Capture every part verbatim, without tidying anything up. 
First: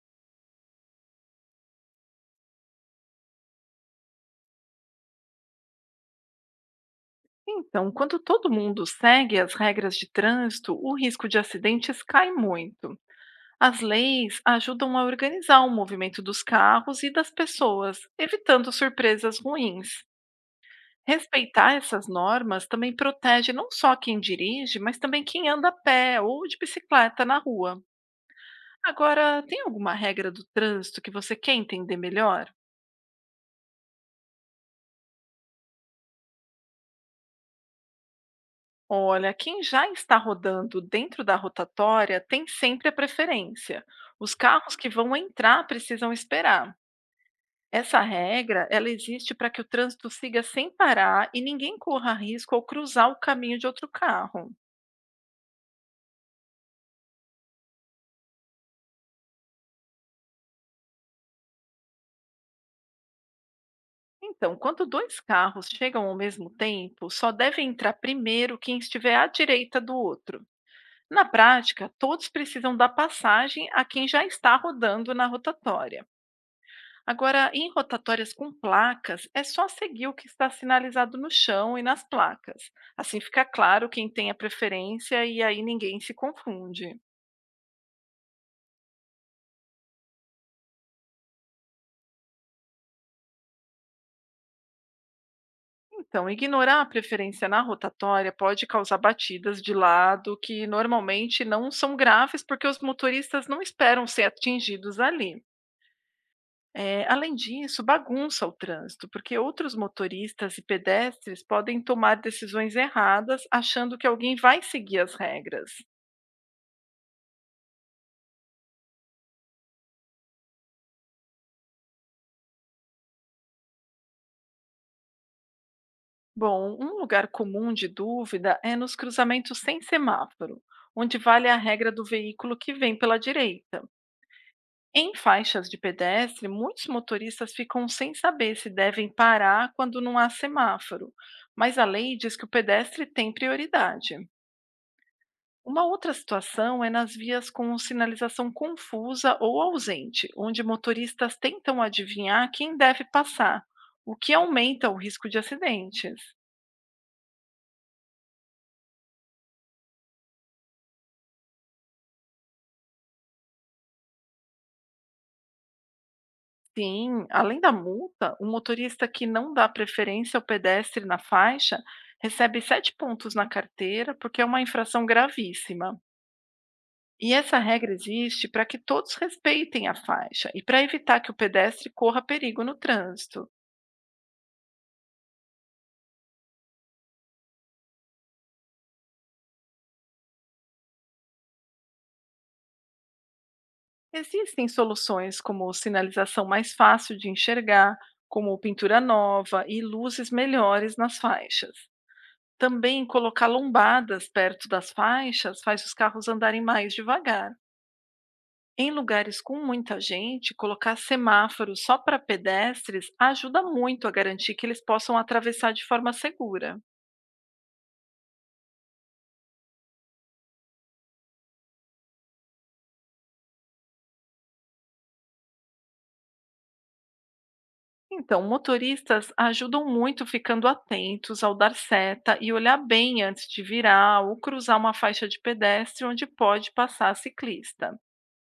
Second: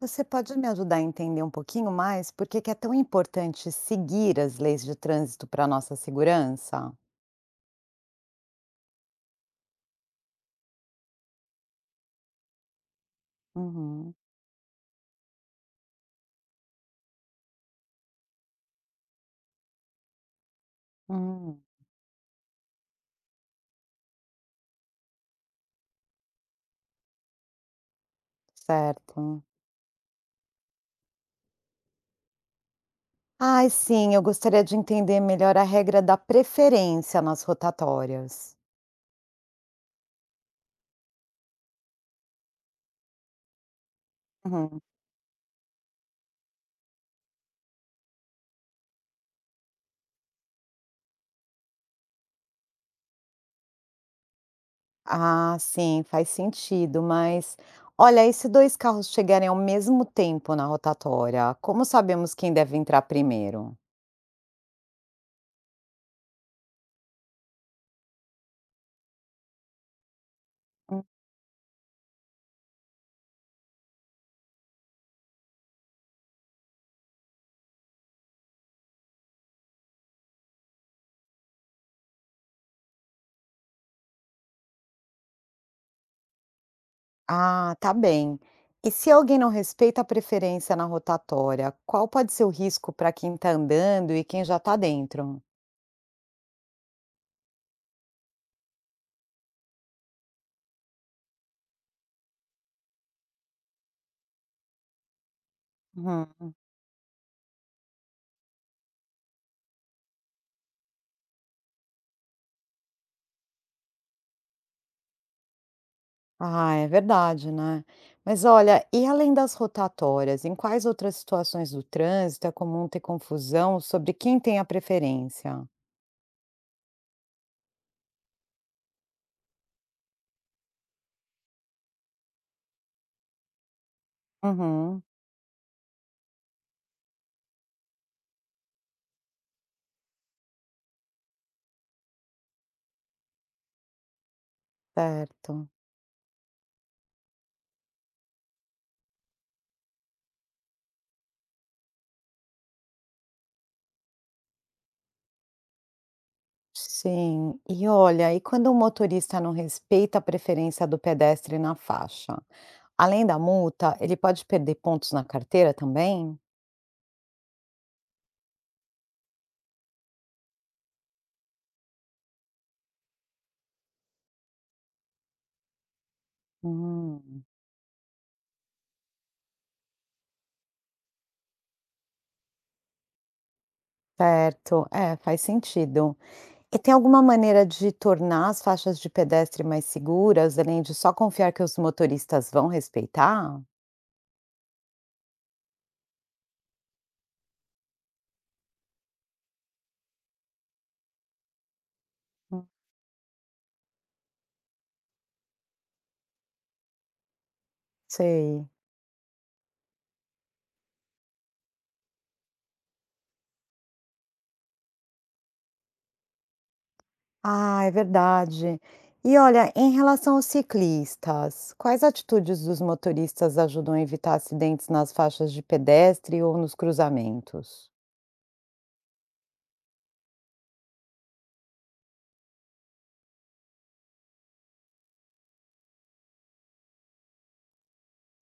Você pode me ajudar a entender um pouquinho mais por que que é tão importante seguir as leis de trânsito para nossa segurança? Então, quando todo mundo segue as regras de trânsito, o risco de acidentes cai muito. As Uhum. leis ajudam a organizar o movimento dos carros e das pessoas, evitando surpresas ruins. Hum, Respeitar essas normas também protege não só quem dirige, mas também quem anda a pé ou de bicicleta na rua. Agora, certo. tem alguma regra do trânsito que você quer entender melhor? Ai, sim, eu gostaria de entender melhor a regra da preferência nas rotatórias. Olha, quem já está rodando dentro da rotatória tem sempre a preferência. Os carros Uhum. que vão entrar precisam esperar. Essa regra, ela existe para que o trânsito siga sem parar e ninguém corra risco ao cruzar o caminho de outro carro. Ah, sim, faz sentido, mas olha, e se dois carros chegarem ao mesmo tempo na rotatória, como sabemos quem deve entrar primeiro? Então, quando dois carros chegam ao mesmo tempo, só deve entrar primeiro quem estiver à direita do outro. Na prática, todos precisam dar passagem a quem já está rodando na rotatória. Agora, em rotatórias com placas, é só seguir o que está sinalizado no chão e nas placas. Assim fica claro quem tem a preferência e aí ninguém se confunde. Ah, tá bem. E se alguém não respeita a preferência na rotatória, qual pode ser o risco para quem está andando e quem já está dentro? Então, ignorar a preferência na rotatória pode causar batidas de lado que normalmente não são graves porque os motoristas não esperam ser atingidos ali. Uhum. Eh, além disso, bagunça o trânsito, porque outros motoristas e pedestres podem tomar decisões erradas achando que alguém vai seguir as regras. Ah, é verdade, né? Mas olha, e além das rotatórias, em quais outras situações do trânsito é comum ter confusão sobre quem tem a preferência? Bom, um lugar comum de dúvida é nos cruzamentos sem semáforo, onde vale a regra do veículo que vem pela direita. Uhum, Em faixas de pedestre, muitos motoristas ficam sem saber se devem parar quando não há semáforo, mas a lei diz que o pedestre tem prioridade. certo. Uma outra situação é nas vias com sinalização confusa ou ausente, onde motoristas tentam adivinhar quem deve passar, o que aumenta o risco de acidentes. Sim. E olha, e quando o motorista não respeita a preferência do pedestre na faixa? Além da multa, ele pode perder pontos na carteira também? Sim, além da multa, o motorista que não dá preferência ao pedestre na faixa recebe sete pontos na carteira, porque é uma infração gravíssima. Hum, E essa regra existe para que todos respeitem a faixa e para evitar que o pedestre corra perigo no trânsito. certo. É, faz sentido. E tem alguma maneira de tornar as faixas de pedestre mais seguras, além de só confiar que os motoristas vão respeitar? Existem soluções como sinalização mais fácil de enxergar, como pintura nova e luzes melhores nas faixas. Hum. Também colocar lombadas perto das faixas faz os carros andarem mais devagar. Sei. Em lugares com muita gente, colocar semáforos só para pedestres ajuda muito a garantir que eles possam atravessar de forma segura. Ah, é verdade. E olha, em relação aos ciclistas, quais atitudes dos motoristas ajudam a evitar acidentes nas faixas de pedestre ou nos cruzamentos? Então, motoristas ajudam muito ficando atentos ao dar seta e olhar bem antes de virar ou cruzar uma faixa de pedestre onde pode passar ciclista.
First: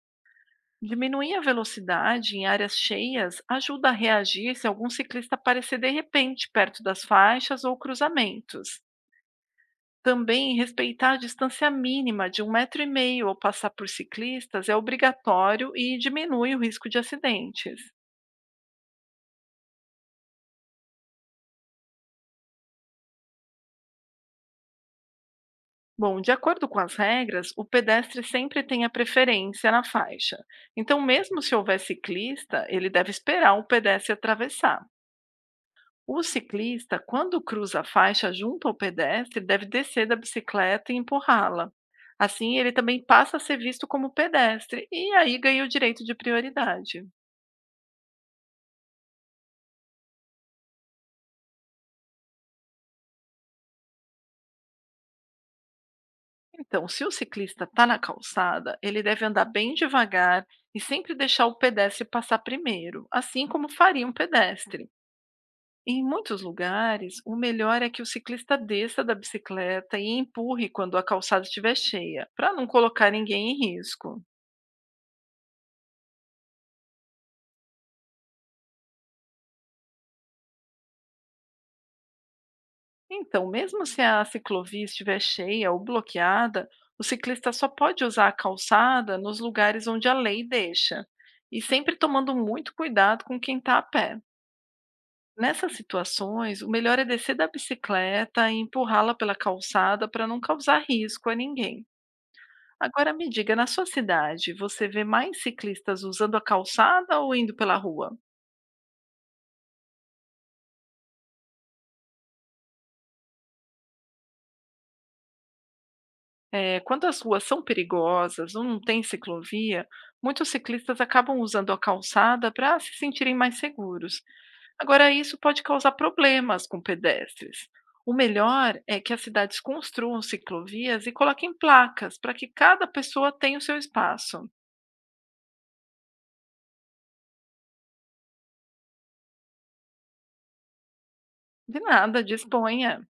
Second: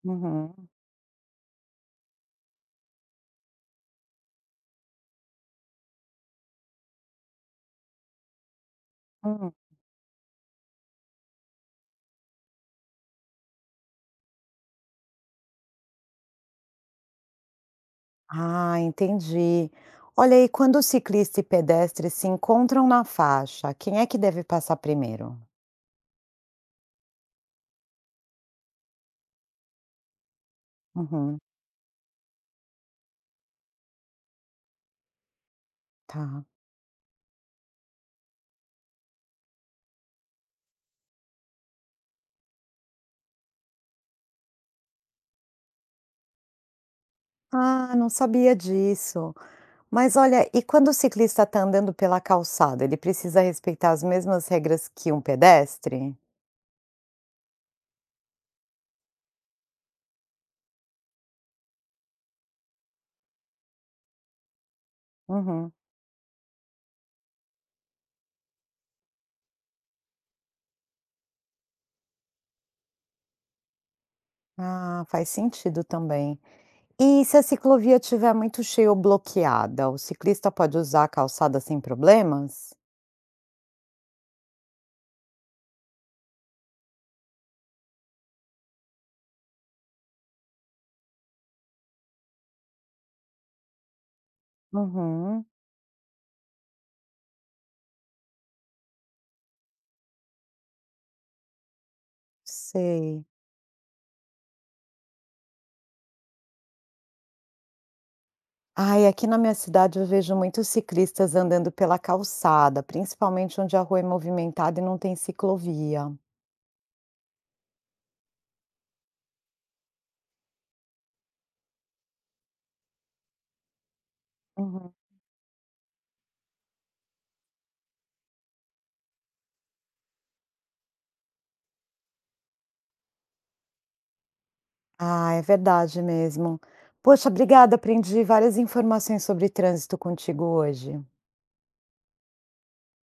Uhum. Diminuir a velocidade em áreas cheias ajuda a reagir se algum ciclista aparecer de repente perto das faixas ou cruzamentos. Hum. Também respeitar a distância mínima de um metro e meio ao passar por ciclistas é obrigatório e diminui o risco de acidentes. Ah, entendi. Olha aí, quando ciclista e pedestre se encontram na faixa, quem é que deve passar primeiro? Bom, de acordo com as regras, o pedestre sempre tem a preferência na faixa. Então, Uhum, mesmo se houver ciclista, ele deve esperar o pedestre atravessar. O tá. ciclista, quando cruza a faixa junto ao pedestre, deve descer da bicicleta e empurrá-la. Assim, ele também passa a ser visto como pedestre e aí ganha o direito de prioridade. Ah, não sabia disso. Mas olha, e quando o ciclista está andando pela calçada, ele precisa respeitar as mesmas regras que um pedestre? Então, se o ciclista está na calçada, ele deve andar bem devagar e sempre deixar o pedestre passar primeiro, assim como faria um pedestre. Uhum. Em muitos lugares, o melhor é que o ciclista desça da bicicleta e empurre quando a calçada estiver cheia, para não colocar ninguém em risco. Ah, faz sentido também. E se a ciclovia estiver muito cheia ou bloqueada, o ciclista pode usar a calçada sem problemas? Então, mesmo se a ciclovia estiver cheia ou bloqueada, o ciclista só pode usar a calçada nos lugares onde a lei deixa, e sempre tomando muito cuidado com quem está a pé. Uhum, Nessas situações, o melhor é descer da bicicleta e empurrá-la pela calçada para não causar risco a ninguém. Agora sei. me diga, na sua cidade, você vê mais ciclistas usando a calçada ou indo pela rua? Ai, aqui na minha cidade eu vejo muitos ciclistas andando pela calçada, principalmente onde a rua é movimentada e não tem ciclovia. É, quando as ruas são perigosas ou não tem ciclovia, muitos ciclistas acabam usando a calçada para se sentirem mais seguros. Uhum. Agora, isso pode causar problemas com pedestres. O melhor é que as cidades construam ciclovias e coloquem placas para que cada pessoa tenha o seu espaço. Ah, é verdade mesmo. Poxa, obrigada, aprendi várias informações sobre trânsito contigo hoje. De nada, disponha.